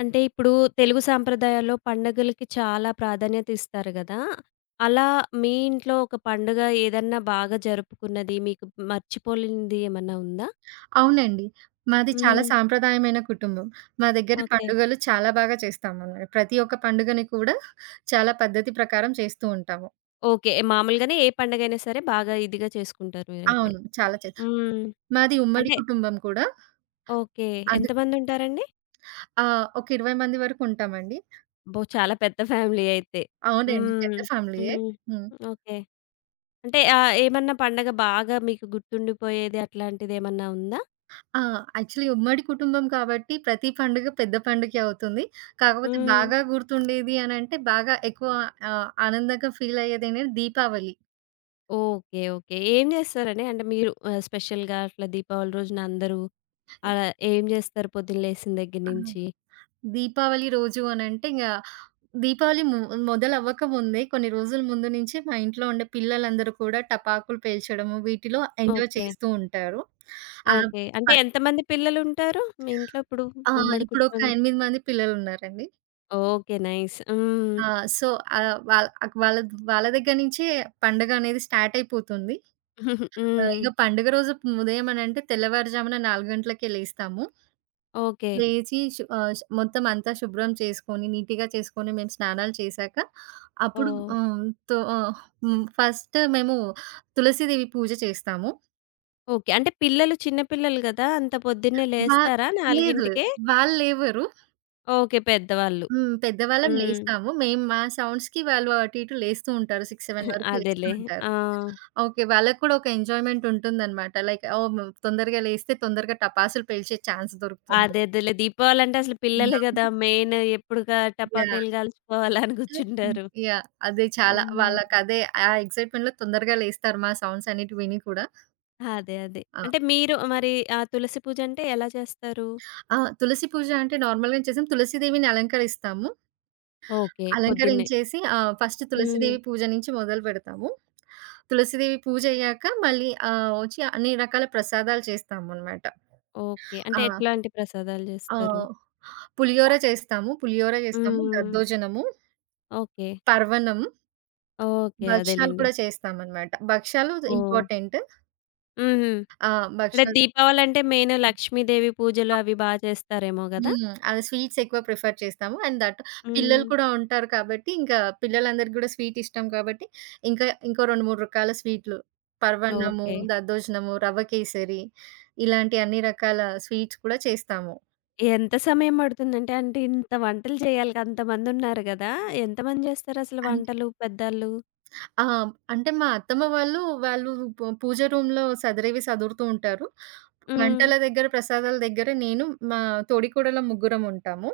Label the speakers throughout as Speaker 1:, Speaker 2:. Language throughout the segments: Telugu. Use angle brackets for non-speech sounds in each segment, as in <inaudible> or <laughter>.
Speaker 1: అంటే ఇప్పుడు తెలుగు సాంప్రదాయాల్లో పండుగలకి చాలా ప్రాధాన్యత ఇస్తారు గదా! అలా మీ ఇంట్లో ఒక పండుగ ఏదన్నా బాగా జరుపుకున్నది, మీకు మర్చిపోలేనిది ఏమన్నా ఉందా?
Speaker 2: అవునండి. మాది చాలా
Speaker 1: హ్మ్.
Speaker 2: సాంప్రదాయమైన కుటుంబం. మా దగ్గర
Speaker 1: ఓకే.
Speaker 2: పండుగలు చాలా బాగా చేస్తామన్నమాట. ప్రతి ఒక్క పండుగని కూడా చాలా పద్ధతి ప్రకారం చేస్తూ ఉంటాము.
Speaker 1: ఓకే. మామూలుగానే ఏ పండగైనా సరే బాగా ఇదిగా చేసుకుంటారు మీరైతే.
Speaker 2: అవును. చాలా
Speaker 1: హ్మ్.
Speaker 2: మాది ఉమ్మడి
Speaker 1: అంటే
Speaker 2: కుటుంబం కూడా.
Speaker 1: ఓకే.
Speaker 2: అందు
Speaker 1: ఎంతమందుంటారండి?
Speaker 2: ఒక 20 మంది వరకు ఉంటామండి.
Speaker 1: అబ్బో! చాలా పెద్ద ఫ్యామిలీ అయితే.
Speaker 2: అవునండి.
Speaker 1: హ్మ్.
Speaker 2: పెద్ద ఫ్యామిలీయే.
Speaker 1: హ్మ్.
Speaker 2: హ్మ్.
Speaker 1: ఓకే. అంటే ఏమన్నా పండగ బాగా మీకు గుర్తుండిపోయేది అట్లాంటిదేమన్నా ఉందా?
Speaker 2: ఆ! యాక్చువల్లీ ఉమ్మడి కుటుంబం కాబట్టి ప్రతి పండుగ పెద్ద పండుగే అవుతుంది. కాకపోతే
Speaker 1: హ్మ్.
Speaker 2: బాగా గుర్తుండేది అనంటే బాగా ఎక్కువ ఆనందంగా ఫీల్ అయ్యేదనేది దీపావళి.
Speaker 1: ఓకే. ఓకే. ఏం జేస్తారండి? అంటే మీరు స్పెషల్‌గా అట్లా దీపావళి రోజున అందరూ అలా ఏం జేస్తారు పొద్దున లేసిన దగ్గర
Speaker 2: ఆ!
Speaker 1: నుంచి?
Speaker 2: దీపావళి రోజు అనంటే, ఇంగ దీపావళి ము మొదలవ్వకముందే కొన్ని రోజుల ముందు నుంచే మా ఇంట్లో ఉండే పిల్లలందరూ కూడా టపాకులు పేల్చడము, వీటిలో ఎంజాయ్
Speaker 1: ఓకే.
Speaker 2: చేస్తూ ఉంటారు. ఆహ్,
Speaker 1: ఓకే. అంటే
Speaker 2: ప
Speaker 1: ఎంతమంది పిల్లలుంటారు మీ ఇంట్లో ఇప్పుడు?
Speaker 2: ఆ!
Speaker 1: ఉమ్మడి
Speaker 2: ఇప్పుడొక
Speaker 1: కుటుంబం.
Speaker 2: 8 మంది పిల్లలున్నారండి.
Speaker 1: ఓకే. నైస్. హ్మ్.
Speaker 2: ఆ! సో, వాళ్ళ వాళ్ళ వాళ్ళ దగ్గర నుంచే పండగ అనేది స్టార్ట్ అయిపోతుంది.
Speaker 1: <laughs> హ్మ్.
Speaker 2: ఇక పండుగ రోజు ఉదయం అనంటే తెల్లవారుజామున 4 గంటలకే లేస్తాము.
Speaker 1: ఓకే.
Speaker 2: లేచి శు ఆహ్, ష్ మొత్తం అంతా శుభ్రం చేసుకొని, నీట్‌గా చేసుకొని, మేము స్నానాలు చేశాక అప్పుడు
Speaker 1: ఓహ్!
Speaker 2: హ్మ్. తో ఆహ్, హ్మ్. ఫస్ట్ మేము తులసీదేవి పూజ చేస్తాము.
Speaker 1: ఓకే. అంటే పిల్లలు చిన్న పిల్లలు గదా! అంత పొద్దున్నే
Speaker 2: వా లేదు.
Speaker 1: లేస్తారా
Speaker 2: లేదు,
Speaker 1: 4కే?
Speaker 2: వాళ్ళు లేవరు.
Speaker 1: ఓకే. పెద్దవాళ్ళు.
Speaker 2: హ్మ్. పెద్దవాళ్ళం
Speaker 1: హ్మ్.
Speaker 2: లేస్తాము. మేము మా సౌండ్స్‌కి వాళ్ళు అటు ఇటు లేస్తూ ఉంటారు. 6, 7 వరకు లేస్తూ
Speaker 1: అదేలే.
Speaker 2: ఉంటారు.
Speaker 1: ఆ!
Speaker 2: ఓకే. వాళ్ళకి కూడా ఒక ఎంజాయ్‌మెంట్ ఉంటుందనమాట. లైక్ ఓహ్! తొందరగా లేస్తే తొందరగా టపాసులు పేల్చే ఛాన్స్ దొరుకుతుంది.
Speaker 1: అదే అదేలే. దీపావళంటే అసలు పిల్లలు
Speaker 2: యాహ్!
Speaker 1: గదా! మెయిన్ ఎప్పుడుగా
Speaker 2: యాహ్!
Speaker 1: టపాకాయలు కాల్చుకోవాలా అని
Speaker 2: <laughs> హ్మ్.
Speaker 1: కూర్చుంటారు.
Speaker 2: యాహ్! అదే చాలా.
Speaker 1: హ్మ్.
Speaker 2: ఆ ఎక్సైట్‌మెంట్‌లో తొందరగా లేస్తారు మా సౌండ్స్ అన్నిటి విని కూడా.
Speaker 1: అదే. అదే.
Speaker 2: ఆ!
Speaker 1: అంటే మీరు మరి ఆ తులసి పూజంటే ఎలా చేస్తారు?
Speaker 2: ఆ! తులసి పూజ అంటే నార్మల్‌గానే చేసాం. తులసి దేవిని అలంకరిస్తాము.
Speaker 1: ఓకే. పొద్దున్నే.
Speaker 2: అలంకరించేసి ఫస్ట్ తులసి
Speaker 1: హ్మ్.
Speaker 2: దేవి పూజ నుంచి మొదలు పెడతాము. తులసి దేవి పూజ అయ్యాక మళ్ళీ వచ్చి అన్ని రకాల ప్రసాదాలు చేస్తామనమాట.
Speaker 1: ఓకే. అంటే
Speaker 2: ఆ!
Speaker 1: ఎట్లాంటి ప్రసాదాలు జేస్తారు?
Speaker 2: ఆహ్, పులిహోర చేస్తాము. పులిహోర చేస్తాము,
Speaker 1: హ్మ్.
Speaker 2: దద్దోజనము,
Speaker 1: ఓకే.
Speaker 2: పర్వణం,
Speaker 1: ఓకే.
Speaker 2: భక్షాలు
Speaker 1: అదేలెండి.
Speaker 2: కూడా చేస్తామనమాట. భక్షాలు
Speaker 1: ఓహ్!
Speaker 2: ఇంపార్టెంట్.
Speaker 1: హుహు.
Speaker 2: ఆ!
Speaker 1: అంటే
Speaker 2: భక్షాలు.
Speaker 1: దీపావళంటే మెయిన్ లక్ష్మీదేవి పూజలు అవి బా చేస్తారేమో గదా!
Speaker 2: అది స్వీట్స్ ఎక్కువ ప్రిఫర్ చేస్తాము. And that. పిల్లలు
Speaker 1: హ్మ్.
Speaker 2: కూడా ఉంటారు కాబట్టి, ఇంకా పిల్లలందరికి గూడా స్వీట్ ఇష్టం కాబట్టి, ఇంకా ఇంకో 2, 3 రకాల స్వీట్లు, పరమాన్నము,
Speaker 1: ఓకే.
Speaker 2: దద్దోజనము, రవ్వ కేసరి ఇలాంటి అన్ని రకాల స్వీట్స్ కూడా చేస్తాము.
Speaker 1: ఎంత సమయం పడుతుందంటే, అంటే ఇంత వంటలు చేయాలి అంతమందున్నారు గదా! ఎంతమంది జేస్తారసలు
Speaker 2: అంట్
Speaker 1: వంటలు పెద్దాళ్ళు?
Speaker 2: ఆ! అంటే మా అత్తమ్మ వాళ్ళు, వాళ్ళు పూజ రూమ్‌లో సదరేవి సదురుతూ ఉంటారు.
Speaker 1: హ్మ్.
Speaker 2: వంటల దగ్గర, ప్రసాదాల దగ్గర నేను, మా తోడికోడళ్ళం ముగ్గురం ఉంటాము.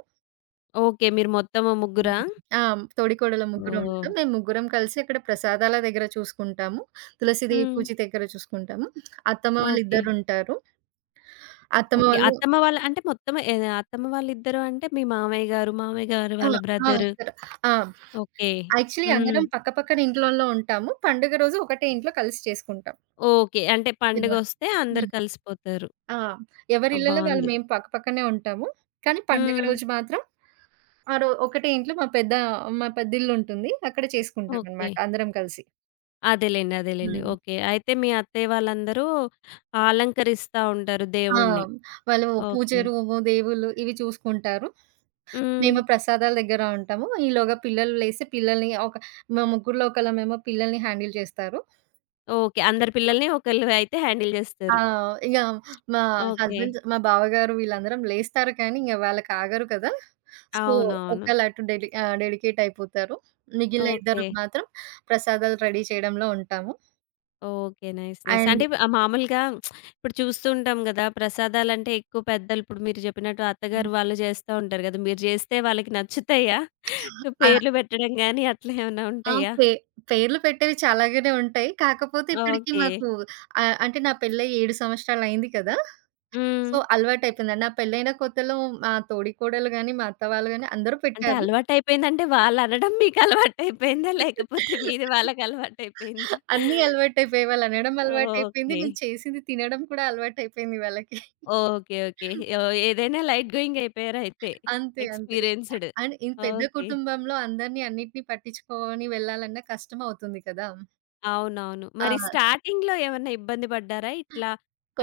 Speaker 1: ఓకే. మీరు మొత్తము
Speaker 2: హ్మ్.
Speaker 1: ముగ్గురా?
Speaker 2: ఆ! తోడికోడళ్ళం ముగ్గురం
Speaker 1: ఓహ్!
Speaker 2: ఉంటాం. మేము ముగ్గురం కలిసి అక్కడ ప్రసాదాల దగ్గర చూసుకుంటాము. తులసీదేవి
Speaker 1: హ్మ్.
Speaker 2: పూజ దగ్గర చూసుకుంటాము. అత్తమ్మ
Speaker 1: ఓకే.
Speaker 2: వాళ్ళిద్దరుంటారు. అత్తమ్మ
Speaker 1: ఓకే.
Speaker 2: వాళ్ళు.
Speaker 1: అత్తమ్మ వాళ్ళు అంటే మొత్తం ఏద అత్తమ్మ వాళ్ళిద్దరు అంటే మీ మామయ్య గారు, మామయ్య గారు
Speaker 2: ఆ!
Speaker 1: వాళ్ళ
Speaker 2: ఆ!
Speaker 1: బ్రదరు.
Speaker 2: ఇద్దరు. ఆ!
Speaker 1: ఓకే.
Speaker 2: యాక్చువల్లీ
Speaker 1: హ్మ్.
Speaker 2: అందరం పక్క పక్కన ఇంట్లల్లో ఉంటాము. పండుగ రోజు ఒకటే ఇంట్లో కలిసి చేసుకుంటాం.
Speaker 1: ఓకే. అంటే
Speaker 2: ఇదివరకు.
Speaker 1: పండుగొస్తే అందరూ
Speaker 2: హ్మ్.
Speaker 1: కలిసిపోతారు.
Speaker 2: ఆ!
Speaker 1: ఆ!
Speaker 2: ఎవరిళ్ళలో వాళ్ళు
Speaker 1: బావుంది.
Speaker 2: మేము పక్క పక్కనే ఉంటాము. కానీ పండుగ
Speaker 1: హ్మ్.
Speaker 2: రోజు మాత్రం ఆ రో ఒకటే ఇంట్లో, మా పెద్దిల్లుంటుంది. అక్కడ
Speaker 1: ఓకే.
Speaker 2: చేసుకుంటామనమాట అందరం కలిసి.
Speaker 1: అదేలెండి. అదేలెండి.
Speaker 2: హ్మ్.
Speaker 1: ఓకే. అయితే మీ అత్తయ్య వాళ్ళందరూ అలంకరిస్తా ఉంటారు
Speaker 2: ఆ!
Speaker 1: దేవుడిని.
Speaker 2: వాళ్ళు పూజ
Speaker 1: ఓకే.
Speaker 2: రూము, దేవుళ్ళు ఇవి చూసుకుంటారు.
Speaker 1: హ్మ్.
Speaker 2: మేము ప్రసాదాల దగ్గర ఉంటాము. ఈలోగా పిల్లలు లేసి పిల్లల్ని మా ముగ్గురులో ఒకళ్ళమేమో పిల్లల్ని హ్యాండిల్ చేస్తారు.
Speaker 1: ఓకే. అందరి పిల్లల్ని ఒకళ్ళు అయితే హ్యాండిల్
Speaker 2: ఆ!
Speaker 1: జేస్తారు.
Speaker 2: ఇగ మా
Speaker 1: ఓకే.
Speaker 2: హస్బెండ్, మా బావగారు వీళ్ళందరం లేస్తారు కానీ ఇంగ వాళ్ళకి ఆగరు కదా! సో,
Speaker 1: అవునవును.
Speaker 2: ఒకళ్ళు అటు డెడికేట్ అయిపోతారు. మిగిలిన
Speaker 1: ఓకే.
Speaker 2: ఇద్దరం మాత్రం ప్రసాదాలు రెడీ చేయడంలో ఉంటాము.
Speaker 1: ఓకే. నైస్. నైస్.
Speaker 2: అండ్
Speaker 1: అంటే మామూలుగా ఇప్పుడు చూస్తూ ఉంటాం గదా! ప్రసాదాలంటే ఎక్కువ పెద్దలు ఇప్పుడు మీరు జెప్పినట్టు అత్తగారు వాళ్ళు జేస్తా ఉంటారు గదా! మీరు జేస్తే వాళ్ళకి నచ్చుతాయా? పేర్లు పెట్టడం గాని అట్లా ఏమన్నా
Speaker 2: ఆ!
Speaker 1: ఉంటాయా?
Speaker 2: పే పేర్లు పెట్టేవి చాలాగానే ఉంటాయి. కాకపోతే ఇప్పటికి
Speaker 1: ఓకే.
Speaker 2: మాకు అంటే నా పెళ్ళై 7 సంవత్సరాలయింది కదా!
Speaker 1: హ్మ్.
Speaker 2: సో, అలవాటయిపోయిందండి. నా పెళ్ళైన కొత్తలో మా తోడికోడలు గాని, మా అత్త వాళ్ళు గాని అందరూ
Speaker 1: అంటే
Speaker 2: పెట్టారు.
Speaker 1: అలవాటయిపోయిందంటే వాళ్ళనడం మీకు అలవాటయిపోయిందా? లేకపోతే మీది వాళ్ళకి అలవాటయిపోయిందా?
Speaker 2: అన్నీ అలవాటయిపోయాయి. వాళ్ళనడం అలవాటయిపోయింది.
Speaker 1: ఓకే.
Speaker 2: నేను చేసింది తినడం కూడా అలవాటయిపోయింది వాళ్ళకి.
Speaker 1: ఓకే. ఓకే. ఓహ్! ఏదైనా లైట్ గోయింగ్ అయిపోయారయితే.
Speaker 2: అంతే. అంతే.
Speaker 1: ఎక్స్‌పీరియన్స్‌డ్.
Speaker 2: అండ్ ఈ పెద్ద
Speaker 1: ఓకే.
Speaker 2: కుటుంబంలో అందరిని అన్నిటిని పట్టించుకొని వెళ్ళాలన్నా కష్టమవుతుంది కదా!
Speaker 1: అవునవును.
Speaker 2: ఆ!
Speaker 1: మరి స్టార్టింగ్‌లో ఏమన్నా ఇబ్బంది పడ్డారా? ఇట్లా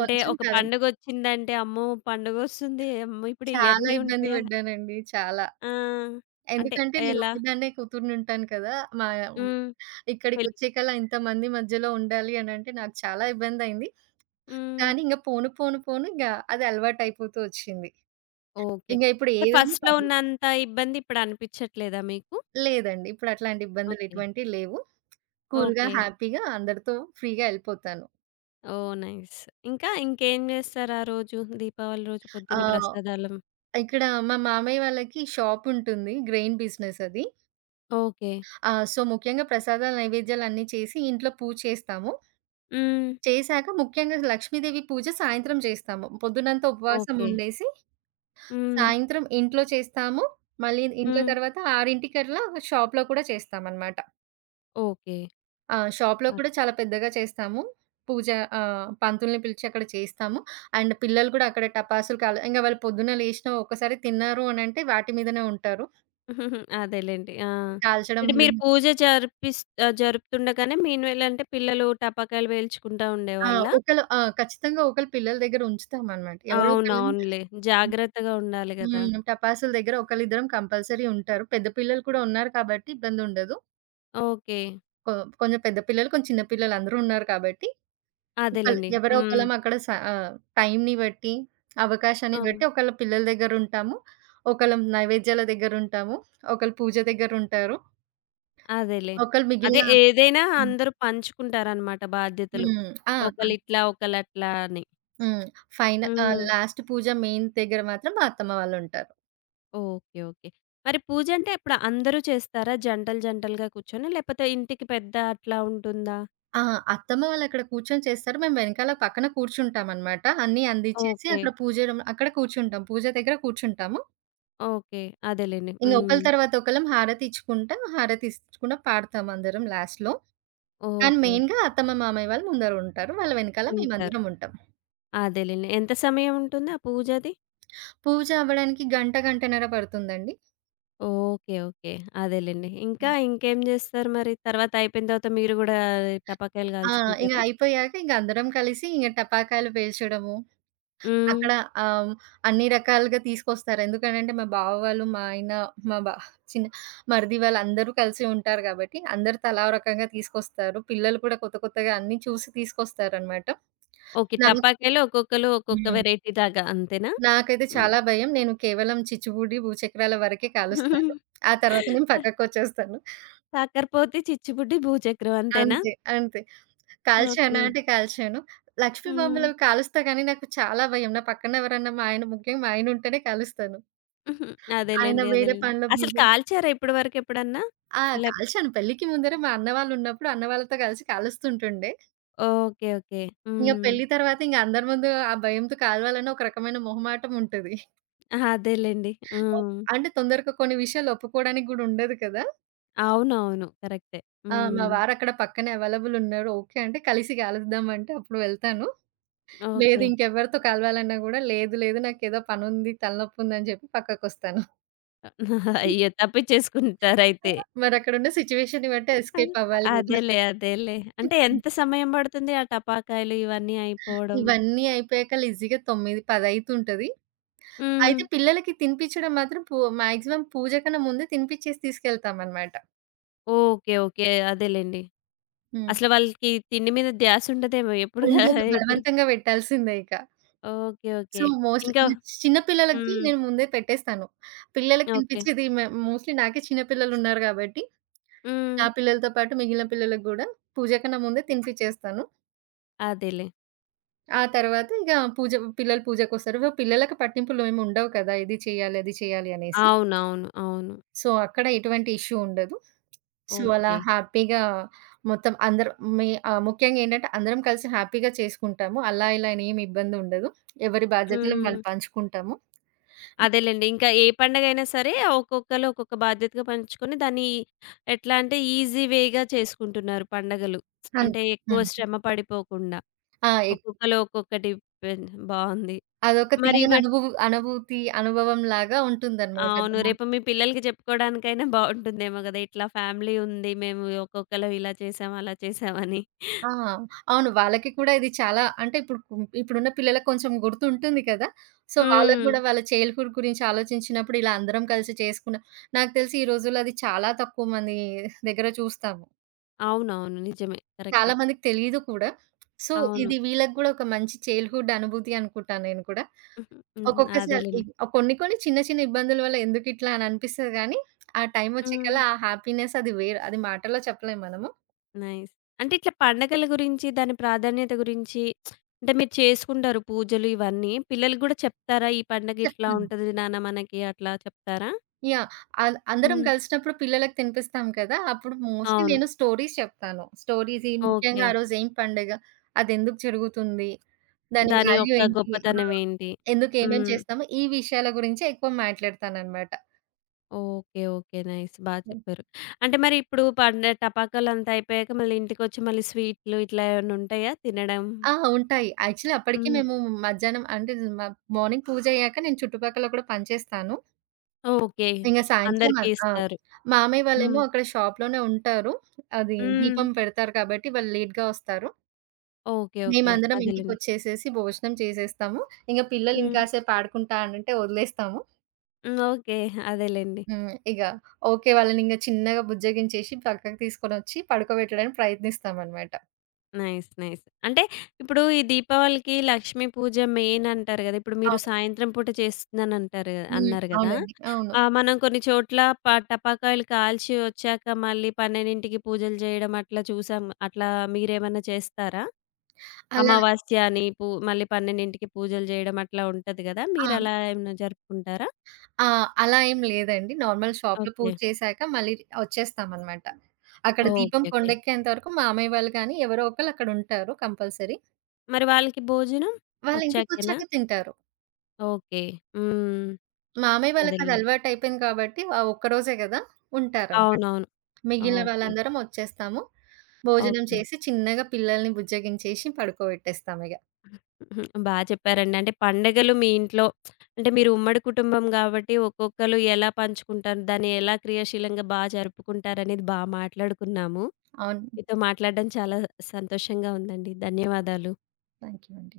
Speaker 1: అంటే ఒక
Speaker 2: కాదండి.
Speaker 1: పండుగొచ్చిందంటే, అమ్మో! పండుగొస్తుంది, అమ్మో! ఇప్పుడు
Speaker 2: చాలా
Speaker 1: ఇయన్నీ
Speaker 2: ఇబ్బంది
Speaker 1: ఉంటాయా?
Speaker 2: పడ్డానండి. చాలా.
Speaker 1: ఆ! అంటే
Speaker 2: ఎందుకంటే నేను
Speaker 1: ఎలా?
Speaker 2: ఒక్కదాన్నే కూతురినుంటాను కదా! మా హ్మ్.
Speaker 1: హ్మ్. పెళ్లి.
Speaker 2: ఇక్కడికొచ్చేకల్లా ఇంతమంది మధ్యలో ఉండాలి అనంటే నాకు చాలా ఇబ్బందయింది.
Speaker 1: హ్మ్.
Speaker 2: కానీ ఇంక పోను, పోను, పోను, ఇంగ అది అలవాటయిపోతూ వచ్చింది.
Speaker 1: ఓకే.
Speaker 2: ఇంగ ఇప్పుడు
Speaker 1: అంటే
Speaker 2: ఏదైనా
Speaker 1: ఫస్ట్‌లో
Speaker 2: పర్లేదు.
Speaker 1: ఉన్నంత ఇబ్బంది ఇప్పుడు అనిపిచ్చట్లేదా మీకు?
Speaker 2: లేదండి. ఇప్పుడు అట్లాంటి ఇబ్బందులు
Speaker 1: ఓకే.
Speaker 2: ఎటువంటివి లేవు. కూల్‌గా,
Speaker 1: ఓకే.
Speaker 2: హ్యాపీగా అందరితో ఫ్రీగా ఎళ్ళిపోతాను.
Speaker 1: ఓహ్! నైస్. ఇంకా ఇంకేం జేస్తారు ఆ రోజు? దీపావళి రోజు పొద్దున్న
Speaker 2: ఆహ్,
Speaker 1: ప్రసాదాలు.
Speaker 2: ఇక్కడ మా మామయ్య వాళ్ళకి షాపుంటుంది. గ్రెయిన్ బిజినెస్ అది.
Speaker 1: ఓకే.
Speaker 2: సో, ముఖ్యంగా ప్రసాదాలు, నైవేద్యాలు అన్నీ చేసి ఇంట్లో పూజ చేస్తాము.
Speaker 1: హ్మ్.
Speaker 2: చేశాక ముఖ్యంగా లక్ష్మీదేవి పూజ సాయంత్రం జేస్తాము. పొద్దునంతా ఉపవాసం
Speaker 1: ఓకే.
Speaker 2: ఉండేసి,
Speaker 1: హ్మ్.
Speaker 2: సాయంత్రం ఇంట్లో చేస్తాము. మళ్ళీ ఇంట్లో
Speaker 1: హ్మ్.
Speaker 2: తర్వాత 6:00కల్లా షాప్‌లో కూడా చేస్తామనమాట.
Speaker 1: ఓకే.
Speaker 2: ఆ! షాప్‌లో
Speaker 1: అ
Speaker 2: కూడా చాలా పెద్దగా చేస్తాము. పూజ. పంతుల్ని పిలిచి అక్కడ చేస్తాము. అండ్ పిల్లలు కూడా అక్కడ టపాసులు కాల ఇంగ వాళ్ళు పొద్దున్న లేషిన ఒక్కసారి తిన్నారు అనంటే వాటి మీదనే ఉంటారు.
Speaker 1: అదేలెండి. ఆ!
Speaker 2: కాల్చడం
Speaker 1: అంటే
Speaker 2: మీద.
Speaker 1: మీరు పూజ జరిపిస్ జరుపుతుండగానే మీనువేలంటే పిల్లలు టపాకాయలు పేల్చుకుంటా
Speaker 2: ఆ!
Speaker 1: ఉండేవాళ్ళా?
Speaker 2: ఒకళ్ళు, ఆ! ఖచ్చితంగా ఒకళ్ళు పిల్లల దగ్గర ఉంచుతామనమాట. ఎవరో ఒకళ్ళని.
Speaker 1: అవునవునులే. జాగ్రత్తగా ఉండాలి గదా!
Speaker 2: టపాసుల దగ్గర ఒకళ్ళిద్దరం కంపల్సరీ ఉంటారు. పెద్ద పిల్లలు కూడా ఉన్నారు కాబట్టి ఇబ్బందుండదు.
Speaker 1: ఓకే.
Speaker 2: కొ కొంచెం పెద్ద పిల్లలు, కొంచెం చిన్న పిల్లలు అందరూ ఉన్నారు కాబట్టి
Speaker 1: అదేలెండి.
Speaker 2: ఎవరో
Speaker 1: హ్మ్.
Speaker 2: ఒకళ్ళం అక్కడ టైమ్‌ని బట్టి, అవకాశాన్ని
Speaker 1: ఆ!
Speaker 2: బట్టి ఒకళ్ళ పిల్లల దగ్గరుంటాము. ఒకళ్ళం నైవేద్యాల దగ్గరుంటాము. ఒకళ్ళు పూజ దగ్గరుంటారు.
Speaker 1: అదేలే.
Speaker 2: ఒకళ్ళు
Speaker 1: అదే ఏదైనా
Speaker 2: హ్మ్.
Speaker 1: అందరూ పంచుకుంటారనమాట బాధ్యతలు.
Speaker 2: హ్మ్. ఆ!
Speaker 1: ఒకళ్ళిట్లా, ఒకళ్ళట్లా అని.
Speaker 2: హ్మ్.
Speaker 1: హ్మ్.
Speaker 2: లాస్ట్ పూజ మెయిన్ దగ్గర మాత్రం మా అత్తమ్మ వాళ్ళుంటారు.
Speaker 1: ఓకే. ఓకే. మరి పూజంటే ఇప్పుడు అందరూ చేస్తారా? జంటలు జంటలుగా కూర్చొని లేపోతే ఇంటికి పెద్ద అట్లా ఉంటుందా?
Speaker 2: ఆ! అత్తమ్మ వాళ్ళక్కడ కూర్చొని చేస్తారు. మేము వెనకాల పక్కన కూర్చుంటామనమాట. అన్నీ అందిచ్చేసి
Speaker 1: ఓకే.
Speaker 2: అక్కడ పూజ రూమ్ అక్కడ కూర్చుంటాం. పూజ దగ్గర కూర్చుంటాము.
Speaker 1: ఓకే. అదేలెండి.
Speaker 2: ఇంక ఒకళ్ళ
Speaker 1: హ్మ్.
Speaker 2: తర్వాత ఒకళ్ళం హారతి ఇచ్చుకుంటా, హారతి ఇచ్చుకుంటా పాడతాం అందరం లాస్ట్‌లో. కానీ
Speaker 1: ఓకే.
Speaker 2: మెయిన్‌గా అత్తమ్మ, మామయ్య వాళ్ళు ముందర ఉంటారు. వాళ్ళ వెనకాల
Speaker 1: ఉంటారు.
Speaker 2: మేమందరం ఉంటాం.
Speaker 1: అదేలెండి. ఎంత సమయం ఉంటుంది ఆ పూజది?
Speaker 2: పూజ అవ్వడానికి గంట, గంటన్నర పడుతుందండి.
Speaker 1: ఓకే. ఓకే. అదేలెండి. ఇంకా
Speaker 2: హ్మ్.
Speaker 1: ఇంకేం జేస్తారు మరి? తర్వాత అయిపోయిన తర్వాత మీరు గూడా టపాకాయలు
Speaker 2: ఆ!
Speaker 1: కాల్చుకుంటారా?
Speaker 2: అయిపోయాక ఇంక అందరం కలిసి ఇంగ టపాకాయలు పేల్చడము,
Speaker 1: హ్మ్.
Speaker 2: అక్కడ ఆహ్, అన్ని రకాలుగా తీసుకొస్తారు. ఎందుకనంటే, మా బావ వాళ్ళు, మా ఆయన, మా బా చిన్న మరిది వాళ్ళందరూ కలిసి ఉంటారు గాబట్టి, అందరూ తలా ఓ రకంగా తీసుకొస్తారు. పిల్లలు కూడా కొత్త కొత్తగా అన్నీ చూసి తీసుకొస్తారనమాట.
Speaker 1: ఓకే.
Speaker 2: నాకు
Speaker 1: టపాకాయలు ఒక్కొక్కళ్ళు ఒక్కొక్క
Speaker 2: హ్మ్.
Speaker 1: వెరైటీ దాకా అంతేనా?
Speaker 2: నాకైతే
Speaker 1: హ్మ్.
Speaker 2: చాలా భయం. నేను కేవలం చిచ్చుబుడి, భూచక్రాల వరకే కాలుస్తాను. ఆ తర్వాత నేను పక్కకొచ్చేస్తాను.
Speaker 1: కాకరపోతి, <laughs> చిచ్చుబుడ్డి, భూచక్రం అంతేనా?
Speaker 2: అంతే. అంతే. కాల్చానా
Speaker 1: ఓకే.
Speaker 2: అంటే కాల్చాను. లక్ష్మీ
Speaker 1: హ్మ్.
Speaker 2: బొమ్మలవి కాలుస్తా కానీ నాకు చాలా భయం. నా పక్కన ఎవరన్నా మా ఆయన, ముఖ్యంగా మా ఆయనుంటేనే కాలుస్తాను.
Speaker 1: హుహు.
Speaker 2: ఆయన
Speaker 1: అదేలెండి.
Speaker 2: వేరే
Speaker 1: అదేలెండి.
Speaker 2: పనిలో
Speaker 1: అసలు
Speaker 2: బిజీ.
Speaker 1: కాల్చారా ఇప్పటి వరకు ఎప్పుడన్నా?
Speaker 2: ఆ!
Speaker 1: లేపో
Speaker 2: కాల్చాను. పెళ్ళికి ముందరే మా అన్న వాళ్ళున్నప్పుడు అన్న వాళ్ళతో కలిసి కాలుస్తుంటుండే.
Speaker 1: ఓకే. ఓకే.
Speaker 2: ఇంక
Speaker 1: హ్మ్.
Speaker 2: పెళ్లి తర్వాత అందరి ముందు ఆ భయంతో కాలవాలన్న ఒక రకమైన మొహమాటం ఉంటది.
Speaker 1: ఆహా! అదేలెండి. హ్మ్.
Speaker 2: అంటే తొందరగా కొన్ని విషయాలు ఒప్పుకోవడానికి గూడా ఉండదు కదా!
Speaker 1: అవునవును. కరెక్టే.
Speaker 2: ఆ! మా
Speaker 1: హ్మ్.
Speaker 2: వారక్కడ పక్కనే అవైలబుల్ ఉన్నారు. ఓకే అంటే కలిసి కలుద్దాం అంటే అప్పుడు వెళ్తాను. లేదు,
Speaker 1: ఓకే.
Speaker 2: ఇంకెవరితో కలవాలన్నా గూడా లేదు, లేదు, నాకేదో పనుంది, తలనొప్పుందని చెప్పి పక్కకొస్తాను.
Speaker 1: అయ్యో! తప్పిచ్చేసుకుంటారయితే.
Speaker 2: మరక్కడున్న సిట్యుయేషన్‌ని బట్టి
Speaker 1: అవ్
Speaker 2: ఎస్కేప్ అవ్వాలి గదా!
Speaker 1: అదేలే. అదేలే. అంటే ఎంత సమయం పడుతుంది ఆ టపాకాయలు ఇవన్నీ అయిపోవడం?
Speaker 2: ఇవన్నీ అయిపోయాక ఈజీగా 9, 10 అయితుంటది.
Speaker 1: హ్మ్.
Speaker 2: అయితే పిల్లలకి తినిపించడం మాత్రం మాక్సిమం పూజ కన్నా ముందే తినిపించేసి తీసుకెళ్తామనమాట.
Speaker 1: ఓకే. ఓకే. అదేలెండి.
Speaker 2: హ్మ్.
Speaker 1: అసలు వాళ్ళకి తిండి మీద ధ్యాస ఉండదేమో ఎప్పుడు గా
Speaker 2: ఉండదు,
Speaker 1: ఎప్పుడు
Speaker 2: బలవంతంగా పెట్టాల్సిందే ఇక.
Speaker 1: ఓకే.
Speaker 2: So,
Speaker 1: okay. ఇంకా
Speaker 2: మోస్ట్‌లీ చిన్న పిల్లలకి
Speaker 1: హ్మ్.
Speaker 2: నేను ముందే పెట్టేస్తాను. పిల్లలకి
Speaker 1: ఓకే.
Speaker 2: తినిపించేది మోస్ట్‌లీ నాకే చిన్న పిల్లలున్నారు కాబట్టి,
Speaker 1: హ్మ్.
Speaker 2: నా పిల్లలతో పాటు మిగిలిన పిల్లలకి గూడా పూజ కన్నా ముందే తినిపించేస్తాను.
Speaker 1: అదేలే.
Speaker 2: ఆ తర్వాత ఇక పూజ పిల్లలు పూజకొస్తారు. పిల్లలకి పట్టింపులు ఏమి ఉండవు కదా! ఇది చేయాలి, అది చేయాలి అనేసి.
Speaker 1: అవునవును. అవును.
Speaker 2: సో, అక్కడ ఎటువంటి ఇష్యూ ఉండదు. సో, అలా
Speaker 1: ఓకే.
Speaker 2: హ్యాపీగా మొత్తం అందరు ముఖ్యంగా ఏంటంటే అందరం కలిసి హ్యాపీగా చేసుకుంటాము. అలా ఇలా అని ఏమి ఇబ్బందుండదు. ఎవరి బాధ్యతలను వాళ్ళు
Speaker 1: హ్మ్.
Speaker 2: పంచుకుంటాము.
Speaker 1: అదేలెండి. ఇంకా ఏ పండగైనా సరే ఒక్కొక్కళ్ళు ఒక్కొక్క బాధ్యతగా పంచుకొని దాన్ని ఎట్లా అంటే ఈజీ వేగా చేసుకుంటున్నారు పండగలు.
Speaker 2: అన్
Speaker 1: అంటే ఎక్కువ
Speaker 2: హ్మ్.
Speaker 1: శ్రమ పడిపోకుండా.
Speaker 2: ఆ!
Speaker 1: ఒక్కొక్కళ్ళు ఒక్కొక్కటి పెన్ బావుంది.
Speaker 2: అదొక
Speaker 1: మరి
Speaker 2: తీయని అనుభూతి, అనుభవంలాగా ఉంటుందనమాట. అది
Speaker 1: అవును. రేపు మీ పిల్లలకి చెప్పుకోవడానికైనా బావుంటుందేమో గదా! ఇట్లా ఫ్యామిలీ ఉంది. మేము ఒక్కొక్కళ్ళం ఇలా చేసాం, అలా చేసామని.
Speaker 2: ఆ! అవును. వాళ్ళకి కూడా ఇది చాలా, అంటే ఇప్పుడు ఇప్పుడున్న పిల్లలకి కొంచెం గుర్తుంటుంది కదా! సో, వాళ్ళకి
Speaker 1: హ్మ్.
Speaker 2: కూడా వాళ్ళ చైల్డ్‌హుడ్ గురించి ఆలోచించినప్పుడు ఇలా అందరం కలిసి చేసుకున్న, నాకు తెలిసి ఈ రోజుల్లో అది చాలా తక్కువ మంది దగ్గర చూస్తాము.
Speaker 1: అవునవును. నిజమే.
Speaker 2: చాలా
Speaker 1: కరెక్టే.
Speaker 2: మందికి తెలీదు కూడా. సో,
Speaker 1: అవును.
Speaker 2: ఇది వీళ్ళకి గూడా ఒక మంచి చైల్డ్‌హుడ్ అనుభూతి అనుకుంటా నేను కూడా.
Speaker 1: హుహు. హుహు.
Speaker 2: ఒక్కొక్కసారి
Speaker 1: అదేలెండి.
Speaker 2: కొన్ని కొన్ని చిన్న చిన్న ఇబ్బందుల వల్ల ఎందుకిట్లా అని అనిపిస్తది గానీ, ఆ
Speaker 1: హ్మ్.
Speaker 2: టైమొచ్చేకల్లా ఆ హ్యాపీనెస్ అది వేరు. అది మాటల్లో చెప్పలేం మనము.
Speaker 1: నైస్. అంటే ఇట్లా పండగల గురించి, దాని ప్రాధాన్యత గురించి అంటే మీరు చేసుకుంటారు పూజలు ఇవన్నీ. పిల్లలకి గూడా చెప్తారా? ఈ పండగ ఇట్లా
Speaker 2: చెప్తాము.
Speaker 1: ఉంటది నాన్న మనకి అట్లా చెప్తారా?
Speaker 2: యాహ్! అందరం
Speaker 1: హ్మ్.
Speaker 2: కలిసినప్పుడు పిల్లలకి తినిపిస్తాం కదా! అప్పుడు మోస్ట్‌లీ
Speaker 1: అవును.
Speaker 2: నేను స్టోరీస్ చెప్తాను. స్టోరీస్ ఈ, ముఖ్యంగా
Speaker 1: ఓకే.
Speaker 2: ఆ రోజు ఏం పండగ, అదెందుకు జరుగుతుంది, దాని
Speaker 1: దాని
Speaker 2: వాల్యూ
Speaker 1: యొక్క
Speaker 2: ఏంటి, ఆ!
Speaker 1: గొప్పతనం ఏంటి?
Speaker 2: ఎందుకు ఏమేం
Speaker 1: హ్మ్.
Speaker 2: చేస్తాము, ఈ విషయాల గురించే ఎక్కువ మాట్లాడతాననమాట.
Speaker 1: ఓకే. ఓకే. నైస్. బా చెప్పారు. అంటే మరి ఇప్పుడు పండ టపాకాయలంతా అయిపోయాక మళ్ళీ ఇంటికొచ్చి మళ్ళీ స్వీట్లు ఇట్లా ఏమన్నా ఉంటాయా తినడం?
Speaker 2: ఆ! ఉంటాయి. యాక్చువల్లీ అప్పటికి
Speaker 1: హ్మ్.
Speaker 2: మేము మధ్యాహ్నం అంటే మ మార్నింగ్ పూజయ్యాక నేను చుట్టుపక్కల కూడా పనిచేస్తాను.
Speaker 1: ఓకే.
Speaker 2: ఇంక సాయంత్రం
Speaker 1: అందరికీ
Speaker 2: ఆ!
Speaker 1: ఇస్తారు.
Speaker 2: మామయ్య వాళ్ళేమో
Speaker 1: హ్మ్.
Speaker 2: అక్కడ షాప్‌లోనే ఉంటారు. అది
Speaker 1: హ్మ్.
Speaker 2: దీపం పెడతారు కాబట్టి వాళ్ళు లేట్‌గా వస్తారు.
Speaker 1: ఓకే. ఓకే.
Speaker 2: మేమందరం
Speaker 1: అదేలెండి.
Speaker 2: ఇంటికొచ్చేసేసి భోజనం చేసేస్తాము. ఇంక పిల్లలు
Speaker 1: హ్మ్.
Speaker 2: ఇంకాసేపు ఆడుకుంటా అనంటే వదిలేస్తాము.
Speaker 1: హ్మ్. ఓకే. అదేలెండి.
Speaker 2: హ్మ్. ఓకే. వాళ్ళనింక చిన్నగా బుజ్జగించేసి పక్కకు తీసుకొనొచ్చి పడుకోబెట్టడానికి ప్రయత్నిస్తామనమాట.
Speaker 1: నైస్. నైస్. అంటే ఇప్పుడు ఈ దీపావళికి లక్ష్మీ పూజ మెయిన్ అంటారు గదా! ఇప్పుడు మీరు
Speaker 2: అవును.
Speaker 1: సాయంత్రం పూట చేస్తుందనంటారు
Speaker 2: హ్మ్.
Speaker 1: అన్నారు గదా!
Speaker 2: అవునండి. అవును.
Speaker 1: ఆహ్, మనం కొన్ని చోట్ల ప టపాకాయలు కాల్చి వచ్చాక మళ్ళీ 12కి పూజలు చేయడం అట్లా చూసాం. అట్లా మీరేమన్నా చేస్తారా?
Speaker 2: అలా.
Speaker 1: అమావాస్య అని పూ మళ్ళీ 12కి పూజలు చేయడం అట్లా ఉంటది గదా!
Speaker 2: ఆ!
Speaker 1: మీరలా ఏమన్నా జరుపుకుంటారా?
Speaker 2: ఆ! అలా ఏం లేదండి. నార్మల్ షాప్‌లో
Speaker 1: ఓకే.
Speaker 2: పూజ చేశాక మళ్ళీ వచ్చేస్తామనమాట. అక్కడ దీపం
Speaker 1: ఓకే. ఓకే.
Speaker 2: కొండెక్కేంత వరకు మామయ్య వాళ్ళు కానీ, ఎవరో ఒకళ్ళు అక్కడుంటారు కంపల్సరీ.
Speaker 1: మరి వాళ్ళకి భోజనం? వచ్చాకేనా?
Speaker 2: వాళ్ళింటికొచ్చాక తింటారు.
Speaker 1: ఓకే. హ్మ్.
Speaker 2: మామయ్య వాళ్ళకది
Speaker 1: అదేలెండి.
Speaker 2: అలవాటయిపోయింది కాబట్టి, ఆ ఒక్క రోజే గదా! ఉంటారనమాట.
Speaker 1: అవునవును. ఆ!
Speaker 2: మిగిలిన
Speaker 1: ఓకే.
Speaker 2: వాళ్ళందరం వచ్చేస్తాము. భోజనం
Speaker 1: ఓకే.
Speaker 2: చేసి చిన్నగా పిల్లల్ని బుజ్జగించేసి పడుకోబెట్టేస్తామిగ.
Speaker 1: హుహు. బా చెప్పారండి. అంటే పండగలు మీ ఇంట్లో అంటే మీరు ఉమ్మడి కుటుంబం గాబట్టి ఒక్కొక్కళ్ళు ఎలా పంచుకుంటారు, దాన్ని ఎలా క్రియాశీలంగా బా జరుపుకుంటారనేది బా మాట్లాడుకున్నాము.
Speaker 2: అవును.
Speaker 1: మీతో మాట్లాడడం చాలా సంతోషంగా ఉందండి. ధన్యవాదాలు.
Speaker 2: థాంక్యూ అండి.